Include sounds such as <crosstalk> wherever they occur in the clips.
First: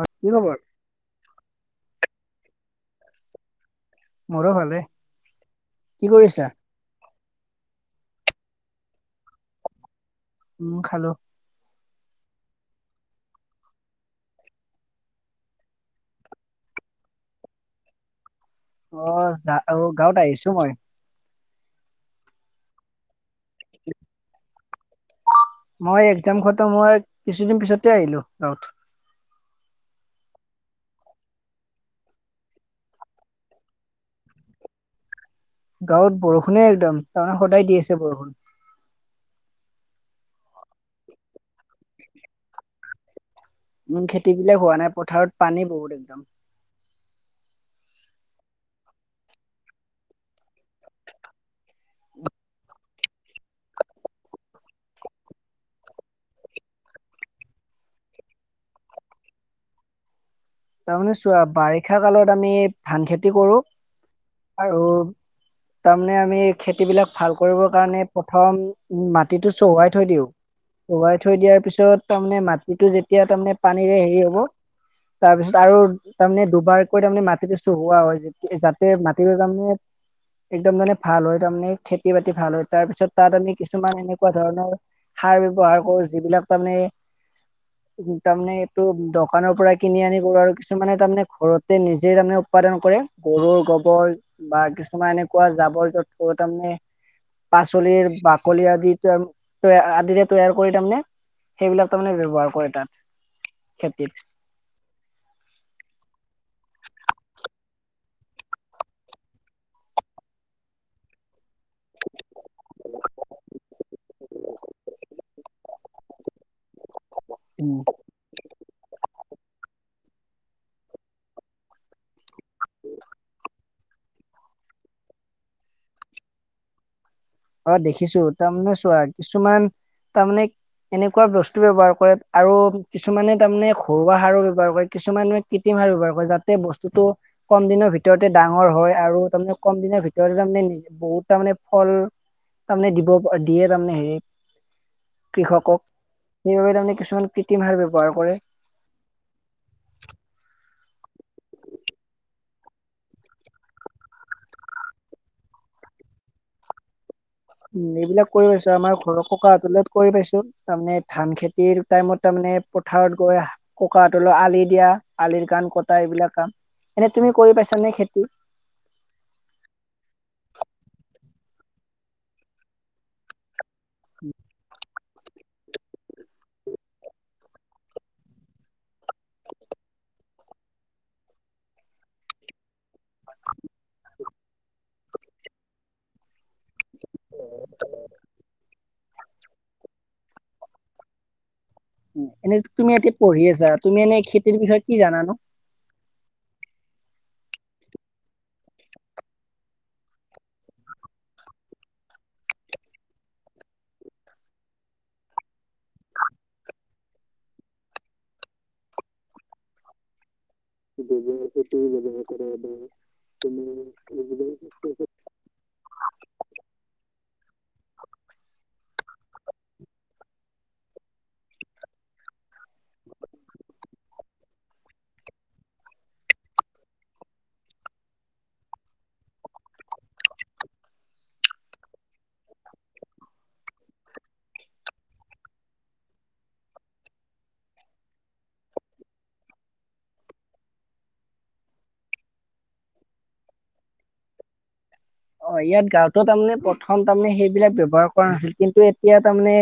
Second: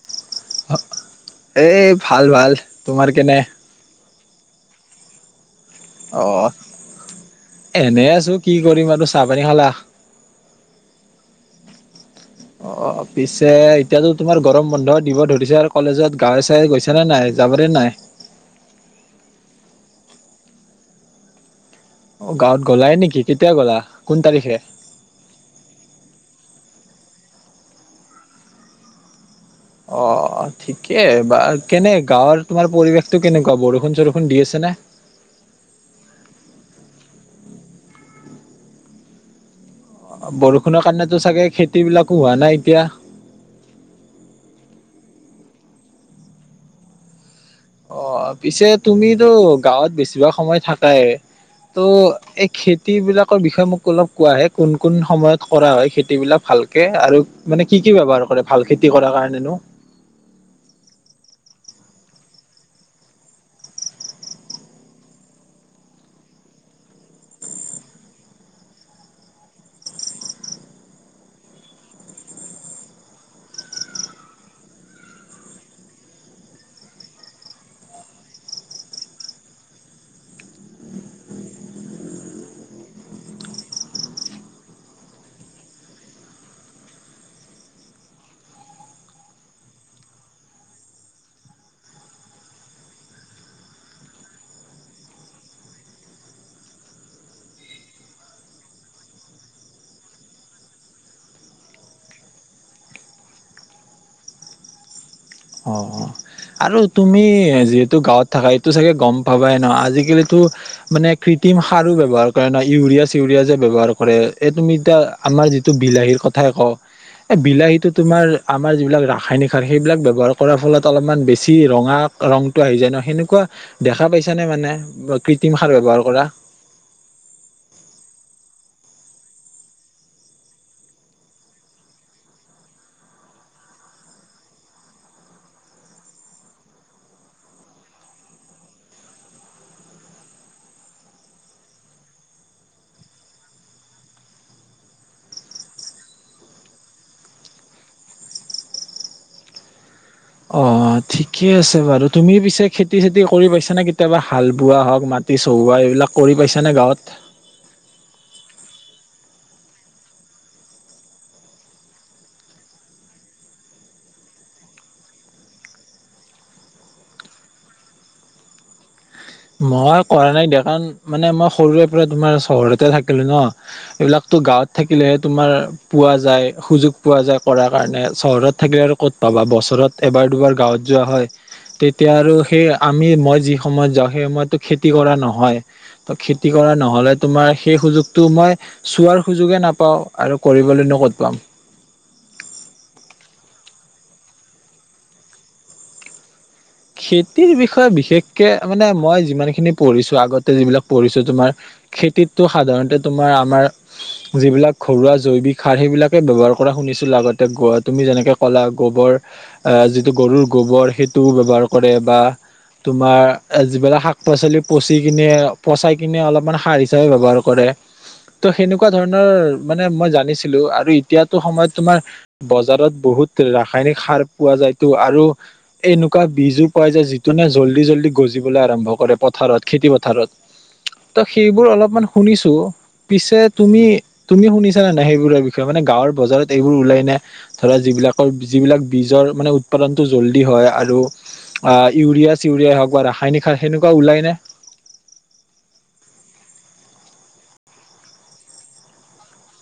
আ' কি খবৰ? এই ভাল ভাল তোমাৰ কেনে মোৰো ভালে, কি অ কৰিছা? এনে আছো, কি কৰিম আৰু চাহ পানী খালা? উম খালো। অঁ পিছে এতিয়াতো তোমাৰ গৰম বন্ধ দিব ধৰিছে আৰু কলেজত গা চাই গৈছে নে নাই। যাবৰে নাই। অঁ অঁ গাঁৱত আহিছো মই অঁ গাঁৱত গ'লায়ে নেকি কেতিয়া গ'লা কোন তাৰিখে মই এক্জামখনতো মই কিছুদিন পিছতে আহিলোঁ বাৰু অঁ ঠিকে বা কেনে গাঁৱৰ তোমাৰ পৰিৱেশতটো কেনেকুৱা বৰষুণ চৰষুণ দি আছে ন। হয়। গাঁৱত বৰষুণে একদম তাৰমানে সদায় দি আছে বৰষুণ বৰষুণৰ কাৰণেতো চাগে খেতিবিলাকো হোৱা নাই এতিয়া উম খেতিবিলাক হোৱা নাই পথাৰত পানী বহুত একদম অঁ পিছে তুমিতো গাঁৱত বেছিভাগ সময় থাকাই ত' এই খে খেতি বিলাকৰ বিষয়ে মোক অলপ কোৱাহে কোন-কোন সময়ত কৰা হয় খেতিবিলাক ভালকে আৰু মানে কি কি ব্যৱহাৰ কৰে ভাল খেতি কৰাৰ কাৰণেনো তাৰমানে চোৱা বাৰিষা কালত আমি ধান খেতি কৰো আৰু তাৰমানে আমি খেতি বিলাক ভাল কৰিবৰ কাৰণে প্ৰথম মাটিটো চহুৱাই থৈ দিওঁ উৱাই থৈ দিয়াৰ পিছত তাৰমানে মাটিটো যেতিয়া তাৰমানে পানীৰে হেৰি হ'ব। তাৰপিছত আৰু তাৰমানে দুবাৰকৈ তাৰমানে মাটিটো চহোৱা হয় যাতে মাটিটো তাৰমানে একদম মানে ভাল হয় তাৰমানে খেতি বাতি ভাল হয় তাৰ পিছত তাত আমি কিছুমান এনেকুৱা ধৰণৰ সাৰ ব্যৱহাৰ কৰো যিবিলাক তাৰমানে উম তাৰমানে এইটো দকানৰ পৰা কিনি আনি কৰো আৰু কিছুমানে তাৰমানে ঘৰতে নিজে তাৰমানে উৎপাদন কৰে গৰুৰ গোবৰ বা কিছুমান এনেকুৱা জাবৰ জত তাৰমানে পাচলিৰ বাকলি আদিতেম তয়ে আদিৰে তৈয়াৰ কৰি তাৰমানে সেইবিলাক তাৰমানে ব্যৱহাৰ কৰে তাত খেতিত। অ অ আৰু তুমি যিহেতু গাঁৱত থাকা এইটো চাগে গম পাবাই ন'আজিকালিতো মানে কৃ কৃত্ৰিম সাৰো ব্যৱহাৰ কৰে ন' ইউৰিয়া চিউৰিয়া যে ব্যৱহাৰ কৰে এই তুমি এতিয়া আমাৰ যিটো বিলাহীৰ কথা য়ে ক' এ উম বিলাহীতো তুমাৰ আমাৰ যিবিলাক ৰাসায়নিক সাৰ সেইবিলাক ব্যৱহাৰ কৰাৰ ফলত অলপমান বেছি ৰঙা ৰংটো আহি যায় ন'সেনেকুৱা দেখা পাইছা নে মানে ব কৃত্ৰ ত্ৰিম সাৰ ব্যয়ৱহাৰ কৰা? অ, দেখিছো তাৰমানে চোৱা কিছুমান তাৰমানে এনেকুৱা বস্তু ব্যৱহাৰ কৰে আৰু কিছুমানে তাৰমানে ঘৰুৱা সাৰো ব্যৱহাৰ কৰে কিছুমানুহে কৃত্ৰিম সাৰ ব্যৱহাৰ কৰে যাতে বস্তুটো কম দিনৰ ভিতৰতে ডাঙৰ হয় আৰু তাৰমানে কম দি ভিতৰত তাৰমানে বহুত তাৰমানে ফল তাৰমানে দিব দিয়ে তাৰমানে হে কৃষকক সেইবাবে তাৰমানে কিছুমান কৃত্ৰিম সাৰ ব্যৱহাৰ কৰে। <unintelligible> অ, ঠিকে আছে বাৰু তুমি পিছে খেতি-চেতি কৰি পাইছাানে কেতিয়াবা হাল বোৱা হওক মাটি চহো? এইবিলাক কৰি পাইছাঁ নে গাঁৱত? <unintelligible> উম, এইবিলাক কৰি পাইছো আমাৰ ঘৰৰ ককা হতৰ লগত কৰি পাইছো তাৰমানে ধান খেতিৰ টাইমত তাৰমানে মে পথাৰত গৈ ককাহতৰ আলি দিয়া আলিৰ কাণ কটা এইবিলাক কাম। এনে তুমি কৰি পাইছানে খেতি মই কৰা নাই দিয়া কাৰণ মানে মই সৰুৰে পৰা তোমাৰ চহৰতে থাকিলো ন এইবিলাকতো গাঁৱত থাকি থাকিলহে তোমাৰ পোৱা যায় সুযোগ পোৱা যায় কৰাৰ কাৰণে চহৰত থাকিলে আৰু ক'ত পাবা বছৰত এবাৰ দুবাৰ গাঁৱত যোৱা হয় তেতিয়া আৰু সেই আমি মই যি সময়ত যাওঁ সেই সময়তো খেতি কৰা নহয় ত খেতি কৰা নহয় নহ'লে তোমাৰ সেই সুযোগটো মই চোৱাৰ সুযোগে নাপাওঁ আৰু কৰিবলৈনো ক'ত পাম এনেই তুমি এতিয়া পঢ়ি আছা। তুমি এনেই খেতিৰ বিষয়ে কি জানানো? খেতিৰ বিষয়ে বিশেষকে মানে মই যিমান খিনি পঢ়িছো আগতে যিবিলাক পঢ়িছো তোমাৰ খেতিতটো সাধাৰণতে তোমাৰ আমাৰ যিবিলাক ঘৰুৱা জৈৱিক সাৰ সেইবিলাকে ব্যৱহাৰ কৰা শুনিছিলো আগতে। তুমি যেনেকে ক'লা গোবৰ যিটো গৰুৰ গোবৰ সেইটোও ব্যৱহাৰ কৰে বা তোমাৰ যিবিলাক শাক পাচলি পচি কিনে পচাই কিনে অলপমান সাৰ হিচাপে ব্যৱহাৰ কৰে ত' সেনেকুৱা ধৰণৰ মানে মই জানিছিলো। আৰু এতিয়াতো সময়ত তোমাৰ বজাৰত বহুত ৰাসায়নিক সাৰ পোৱা যায়তো, আৰু এনেকুৱা বীজও পোৱা যায় যিটোনে জল্দি জল্দি গজিবলৈ আৰম্ভ কৰে পথাৰত খেতি পথাৰত ত' সেইবোৰ অলপমান শুনিছো। পিছে তুমি তুমি শুনিছা নে নাই? সেইবোৰৰ বিষয়ে মানে গাঁৱৰ বজাৰত এইবোৰ ওলাই নে ধৰা যিবিলাকৰ যিবিলাক বীজৰ মানে উৎপাদনতটো জল্দি হয় আৰু অ ইউৰিয়া-চিউৰিয়াই হওক বা ৰাসায়নিক সাৰ, সেনেকুৱা ওলাই নে? অ ইয়াত গাৱতো তাৰমানে প্ৰথম তাৰমানে সেইবিলাক ব্যৱহাৰ কৰা নাছিল কিন্তু এতিয়া তাৰমানে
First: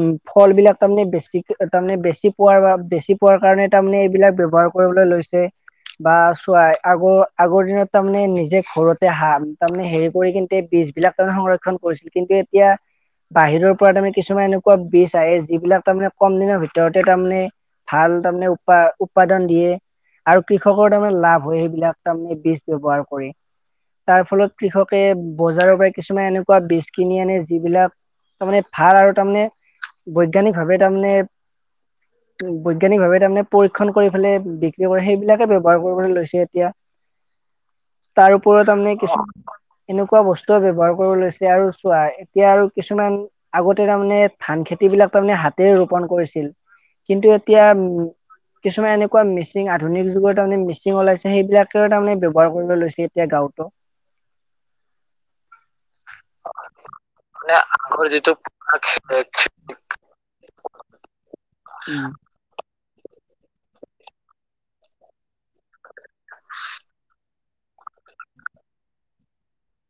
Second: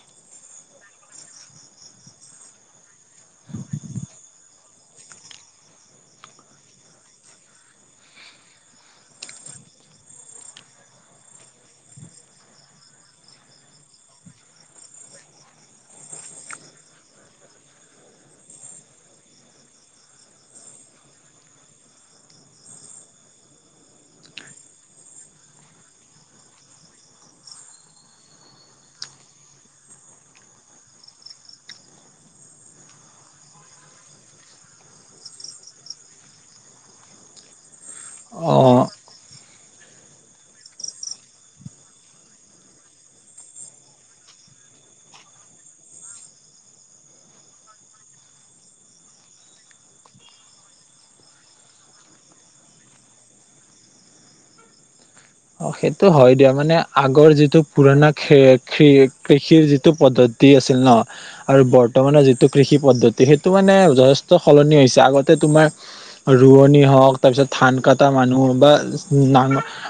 উম ফল বিলাক তাৰমানে বেছি তাৰমানে বেছি পোৱাৰ বা বেছি পোৱাৰ কাৰণে তাৰমানে এইবিলাক ব্যৱহাৰ কৰিবলৈ লৈছে বা চোৱাই। আগৰ -আগৰ দিনত তাৰমানে নিজে ঘৰতে হাল তাৰমানে হেৰি কৰি কিন্ত বীজ বিলাক তাৰমানে সংৰক্ষণ কৰিছিল। কিন্তু এতিয়া বাহিৰৰ পৰা তাৰমানে কিছুমান এনেকুৱা বীজ আহে, যিবিলাক তাৰমানে কম দিনৰ ভিতৰতে তাৰমানে ভাল তাৰমানে উৎপাদন দিয়ে আৰু কৃষকৰ তাৰমানে লাভ হয় সেইবিলাক তাৰমানে বীজ ব্যৱহাৰ কৰি তাৰ ফলত কৃষকে বজাৰৰ পৰা কিছুমান এনেকুৱা বীজ কিনি আনে, যিবিলাক তাৰমানে ভাল আৰু তাৰমানে বৈজ্ঞানিক ভাৱে তাৰমানে বৈজ্ঞানিকভাৱে তাৰমানে পৰীক্ষণ কৰি পেলে বিক্ৰী কৰে। সেইবিলাকে ব্যৱহাৰ কৰিবলৈ লৈছে এতিয়া। <unintelligible> তাৰ ওপৰত অ আমি কিছু <unintelligible> এনেকুৱা বস্তুৱে ব্যৱহাৰ কৰিব লৈছে। আৰু চোৱা এতিয়া আৰু কিছুমান আগতে তাৰমানে ধান খেতি এইবিলাক তাৰমানে হাতেৰে ৰোপন কৰিছিল। কিন্তু এতিয়া। উম কিছুমান এনেকুৱা মিচিং আধুনিক যুগৰ তাৰমানে মিচিংওলাইছে সেইবিলাকে তাৰে ব্যৱহাৰ কৰিব লৈছে এতিয়া গাওঁ টো অ সেইটো হয় দিয়া। মানে আগৰ মানে যিটো পুৰণা আগৰ যিটো কৃষিৰ যিটো পদ্ধতি আছিল ন। আৰু উম বৰ্তমানৰ যিটো কৃষি পদ্ধতি সেইটো মানে যথেষ্ট সলনি হৈছে আগতে তোমাৰ ৰোৱনী হওক তাৰ পিছত ধান কটা মানুহ বা না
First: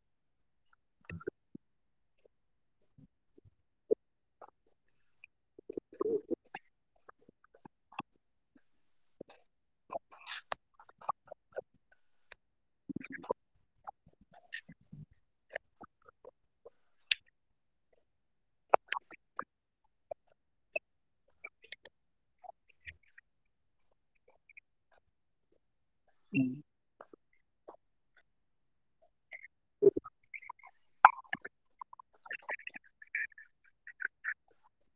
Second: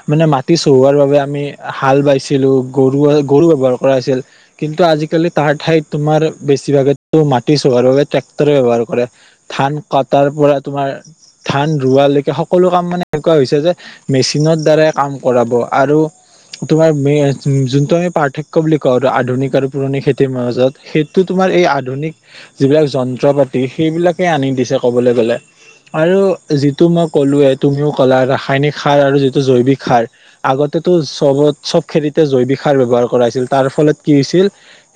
মানে মাটি চহোৱাৰ বাবে আমি হাল বাইছিলো। গৰু গৰু ব্যৱহাৰ কৰা হৈছিল। কিন্তু আজিকালি ঠাইত তোমাৰ বেছিভাগে মাটি চোৱাৰ বাবে টেক্টৰ ব্যৱহাৰ কৰে ধান কাতাৰ পৰা তোমাৰ ধান ৰোৱালৈকে সকলো কাম মানে এনেকুৱা হৈছে যে, মেচিনৰ দ্বাৰাই কাম কৰাব আৰু তোমাৰ যোনটো আমি পাৰ্থক্য বুলি কওঁ, আৰু আধুনিক আৰু পুৰণি খেতিৰ মাজত সেইটো তোমাৰ আমাৰ এই আধুনিক যিবিলাক যন্ত্ৰ-পাতি, সেইবিলাকে আনি দিছে কবলৈ গ'লে আৰু যিটো মই ক'লোৱে তুমিও ক'লা ৰাসায়নিক সাৰ আৰু যিটো জৈৱিক সাৰ আগতে তু চবত চব খেতিতে জৈৱিক সাৰ ব্যৱহাৰ কৰা হৈছিল তাৰ ফলত কি হৈছিল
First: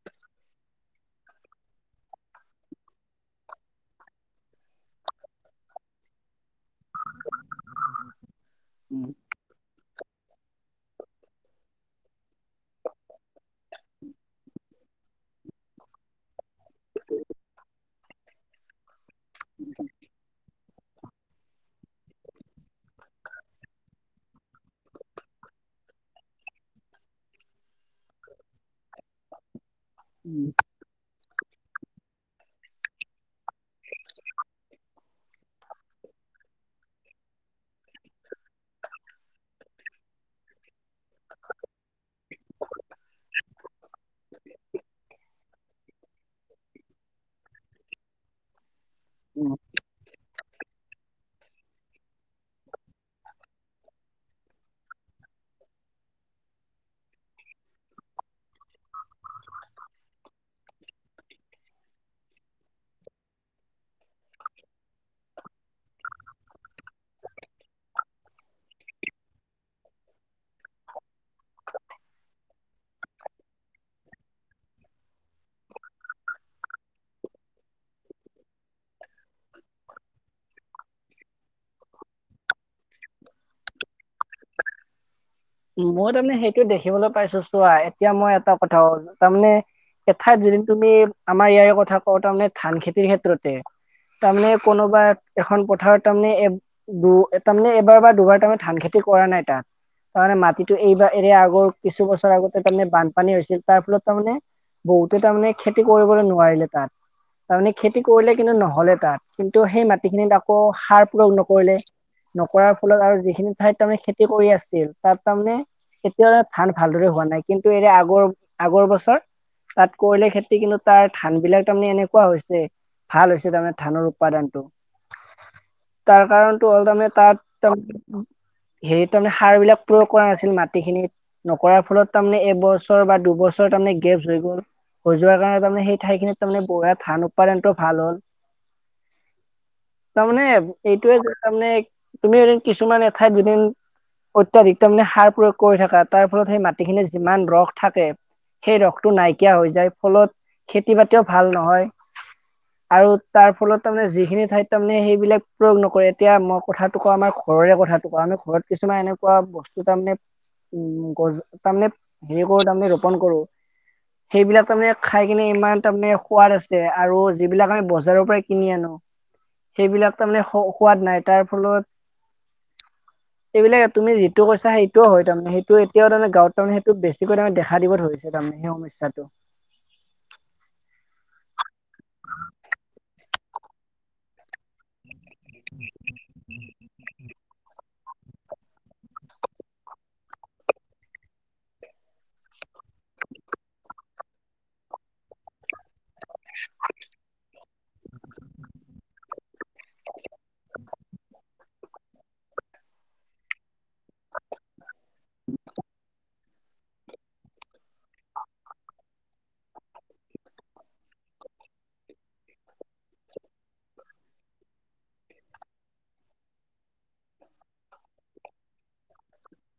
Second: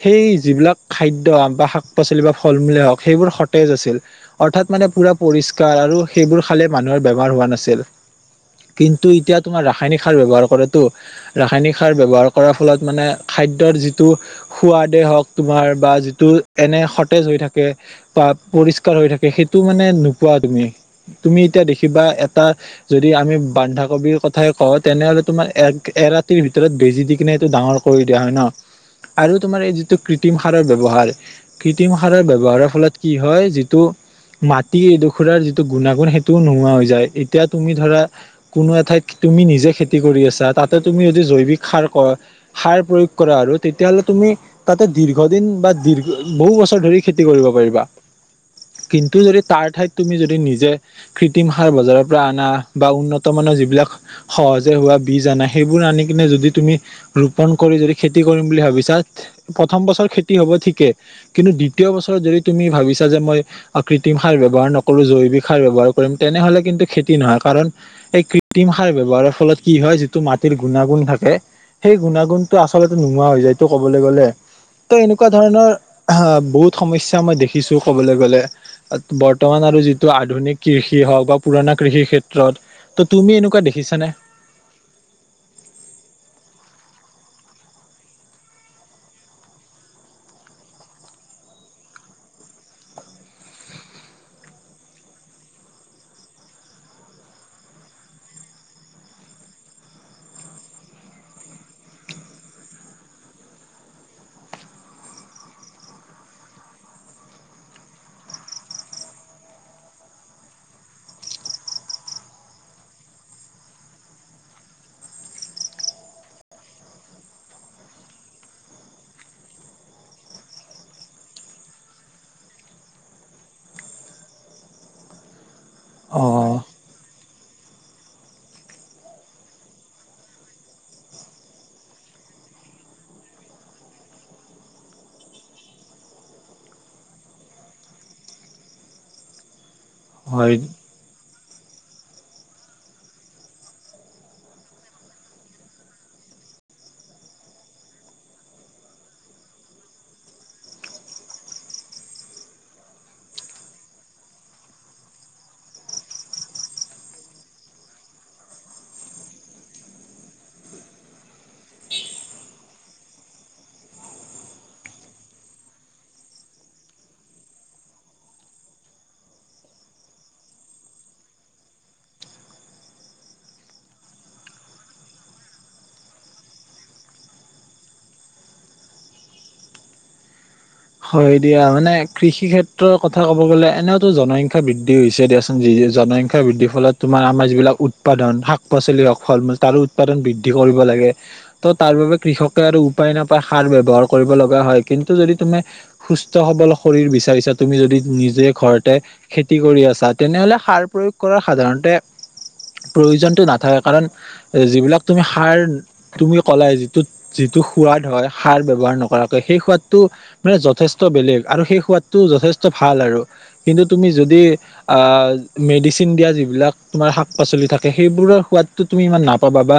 সেই যিবিলাক খাদ্য শাক-পাচলি, ফল -মূল সেইবোৰ সতেজ আছিল অৰ্থাৎ মানে পৰিষ্কাৰ আৰু সেইবোৰ খালে মানুহৰ বেমাৰ হোৱা নাছিল। উম কিন্তু এতিয়া তোমাৰ ৰাসায়নিক ৰাসায়নিক সাৰ ব্যৱহাৰ কৰেটো, ৰাসায়নিক সাৰ ব্যৱহাৰ কৰাৰ ফলত মানে খাদ্যৰ যিটো সোৱাদ দে হওক তোমাৰ, বা যিটো এনে সতেজ হৈ থাকে বা পৰিষ্কাৰ হৈ থাকে। সেইটো মানে নোপোৱা তুমি তুমি এতিয়া দেখিবা, এটা যদি আমি বন্ধাকবিৰ কথাই কওঁ, তেনেহলে তোমাৰ এ এৰাতিৰ ভিতৰত বেজি দি কিনে এইটো ডাঙৰ কৰি দিয়া হয় ন। আৰু তোমাৰ এই যিটো কৃত্ৰিম উম সাৰৰ ব্যৱহাৰ কৃত্ৰিম সাৰৰ ব্যৱহাৰৰ ফলত কি হয়, যিটো মাটি এডোখৰাৰ যিটো গুণাগুণ সেইটোও নোহোৱা হৈ যায়। এতিয়া তুমি ধৰা কোনো এঠাইত তুমি নিজে খেতি কৰি আছা, তাতে তুমি যদি জৈৱিক সাৰ কয়, সাৰ প্ৰয়োগ কৰা আৰু, তেতিয়া হ'লে তুমি তুমি তাতে দীৰ্ঘদিন বা দীৰ বহু বছৰ ধৰি খেতি কৰিব পাৰিবা। কিন্তু যদি তাৰ ঠাইত তুমি যদি নিজে কৃত্ৰিম সাৰ বজাৰৰ পৰা আনা, বা উন্নত মান যিবিলাক সহজে হোৱা বীজ আনা, সেইবোৰ আনি কিনে যদি তুমি ৰোপন কৰি যদি খেতি কৰিম বুলি ভাবিছা প্ৰথম বছৰ খেতি হ'ব ঠিকে, কিন্তু দ্বিতীয় বছৰত যদি তুমি ভাবিছা যে, মই কৃ কৃত্ৰিম সাৰ ব্যয়ৱহাৰ নকৰো, জৈৱিক সাৰ ব্যৱহাৰ কৰিম, তেনেহলে কিন্তু খেতি নহয়। কাৰণ এই কৃত্ৰিম সাৰ ব্যৱহাৰৰ ফলত কি হয়, যিটো মাটিৰ গুণাগুণ থাকে সেই গুণাগুণতটো আচলতে নোহোৱা হৈ যায়, ত কবলৈ গলে ত' এনেকুৱা ধৰণৰ, আহ, বহুত সমস্যা মই দেখিছো কবলৈ গলে। বৰ্তমানত যিটো আধুনিক কৃষি হওক বা পুৰণা কৃষি ক্ষেত্ৰত, ত' তুমি এনেকুৱা দেখা দেখিছানে? মই তাৰমানে সেইটো দেখিবলৈ পাইছো চোৱা, এতিয়া মই এটা কথা হ'ল, তাৰমানে এঠাইত যদিন তুমি আমাৰ ইয়াৰে কথা কওঁ, তাৰমানে ধান খেতিহে ত্ৰতে। তাৰমানে কোনোবা এখন পথাৰত তাৰমানে এ- দু তাৰমানে এবাৰ বা দুবাৰ তাৰমানে ধান খেতি কৰা নাই তাত। তাৰমানে মাটিতো এইবাৰ এৰে আগৰ কিছু বছৰ আগতে তাৰমানে বানপানী হৈছিল, তাৰ ফলত তাৰমানে বহুত তাৰ মানে খেতি কৰিবলৈ নোৱাৰিলে তাত। তাৰমানে খেতি কৰিলে কিন্তু নহ'লে তাত, কিন্তু সেই মাটিখিনিত আকৌ সাৰ পুৰণ কৰিলে। নকৰাৰ ফলত আৰু যিখিনি ঠাইত তাৰমানে খেতি কৰি আছিল তাৰ তাৰমানে কেতিয়াও ধান ভালদৰে হোৱা নাই, কিন্তু এ আগৰ আগৰ বছৰ তাত কৰিলে খেতি কিন্তু, তাৰ ধান বিলাক তাৰমানে এনেকুৱা হৈছে ভাল হৈছে তাৰমানে ধানৰ উৎপাদানতটো। <inaudible> তাৰ কাৰণটো হ'ল, তাৰমানে তাত <unintelligible> হেৰি তাৰমানে সাৰ বিলাক প্ৰয়োগ কৰা নাছিল মাটিখিনিত, নকৰাৰ ফলত তাৰমানে এবছৰ বা দুবছৰ তাৰমানে গেপচ হৈ গ'ল। হৈ যোৱাৰ কাৰণে তাৰমানে সেই ঠাইখিনিত তাৰমানে বঢ়া ধান উৎপাদনটো ভাল হ'ল। <inaudible> তাৰমানে হয় এইটোয়ে যে তাৰমানে, তুমি এদিন কিছুমান এঠাইত দুদিন অত্যাধিক। তাৰমানে সাৰ প্ৰয়োগ কৰি থাকা, তাৰ ফলত সেই মাটিখিনিৰ যিমান ৰস থাকে সেই ৰসটো নাইকিয় হৈ যায়, ফলত খেতি বাতিও ভাল নহয়। আৰু তাৰ ফলত তাৰমানে যিখিনি ঠাইত তাৰমানে সেইবিলাক প্ৰয়োগ নকৰে, এতিয়া মই কথাটো কওঁ আমাৰ ঘৰৰে কথাটো কৰাণে, ঘৰত কিছুমান এনেক খোৱা বস্তু তাৰমানে, উ-গ-তাৰমানে <unintelligible> তাৰমানে ৰোপন কৰো। সেইবিলাক তাৰমানে খাই কিনে ইমান তাৰমানে সোৱাদ আছে, আৰু যিবিলাক আমি বজাৰৰ পৰাই কিনি আনো। সেইবিলাক তাৰমানে সোৱাদ নাই, তাৰ ফলত এইবিলেক তুমি যিটো কৈছা সেইটোও হয় তাৰমানে। সেইটো এতিয়াও তাৰমানে গাঁৱত তাৰেমানে সেইটো বেছিকৈ তাৰেমানে দেখা দিব ধৰিছে তাৰমানে সেই সমসা পইচাটো। <inaudible> হয় দিয়া, মানে কৃষি ক্ষেত্ৰৰ কথা ক'ব গ'লে এনেওতো জনসংখ্যা বৃদ্ধি হৈছে। দিয়াচোন। যি যি জনসংখ্য বৃদ্ধিৰ ফলত তোমাৰ আমাৰ যিবিলাক উত উৎপাদন। শাক পাচলি হওঁক, ফল মূল তাৰো উৎপাদন বৃদ্ধি কৰিব লাগে। ত', তাৰ বাবে কৃষকে আৰু উৎপা উপাই নাপাই সাৰ ব্যৱহাৰ কৰিব লগা হয়, কিন্তু যদি তুমি সুস্থ সবল শৰীৰ বিচাৰিছা তুমি যদি নিজে ঘৰতে খেতি কৰি আছা, তেনেহ'লে সাৰ প্ৰয়োগ কৰা সাধাৰণতে প্ৰয়োজনটো নাথাকে। কাৰণ এই যিবিলাক তুমি সাৰ, তুমি কলাই যিটোত যিটো সোৱাদ হয়, সাৰ ব্যৱহাৰ নকৰাকৈ সেই সোৱাদটো। মানে যথেষ্ট বেলেগ আৰু সেই সোৱাদটো যথেষ্ট ভাল আৰু কিন্তু তুমি যদি আ মেডিচিন দিয়া যিবিলাক তোমাৰ শাক পাচলি থাকে সেইবোৰৰ সাদটো তুমি ইমান নাপাবা বা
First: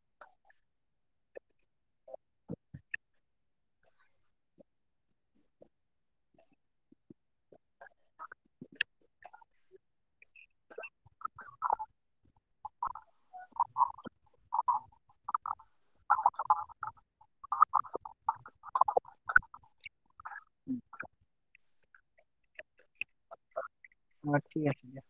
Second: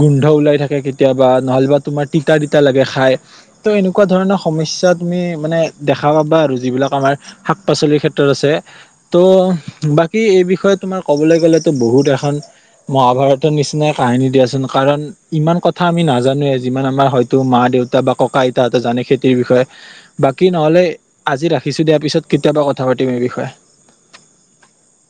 গোন্ধ ওলাই থাকে কেতিয়াবা নহ'বা তোমাৰ তিতা তিতা লাগে খাই ত' এনেকুৱা ধৰণৰ সমস্যাত তুমি মানে দেখা পাবা আৰু যিবিলাক আমাৰ শাক পাচলিৰ ক্ষেত্ৰত আছে ত বাকী এই বিষয়ে তোমাৰ ক'বলৈ গ'লেতো বহুত এখন মহাভাৰতৰ নিচিনাই কাহিনী দিয়াচোন কাৰণ ইমান কথা আমি নাজানোৱে যিমান আমাৰ হয়তো মা দেউতা বা ককা আইতা হতে জানে খেতিৰ বিষয়ে বাকী নহলে আজি ৰাখিছো দিয়াৰ পিছত কেতিয়াবা কথা পাতিম এই বিষয়ে অ ঠিকে ঠিকে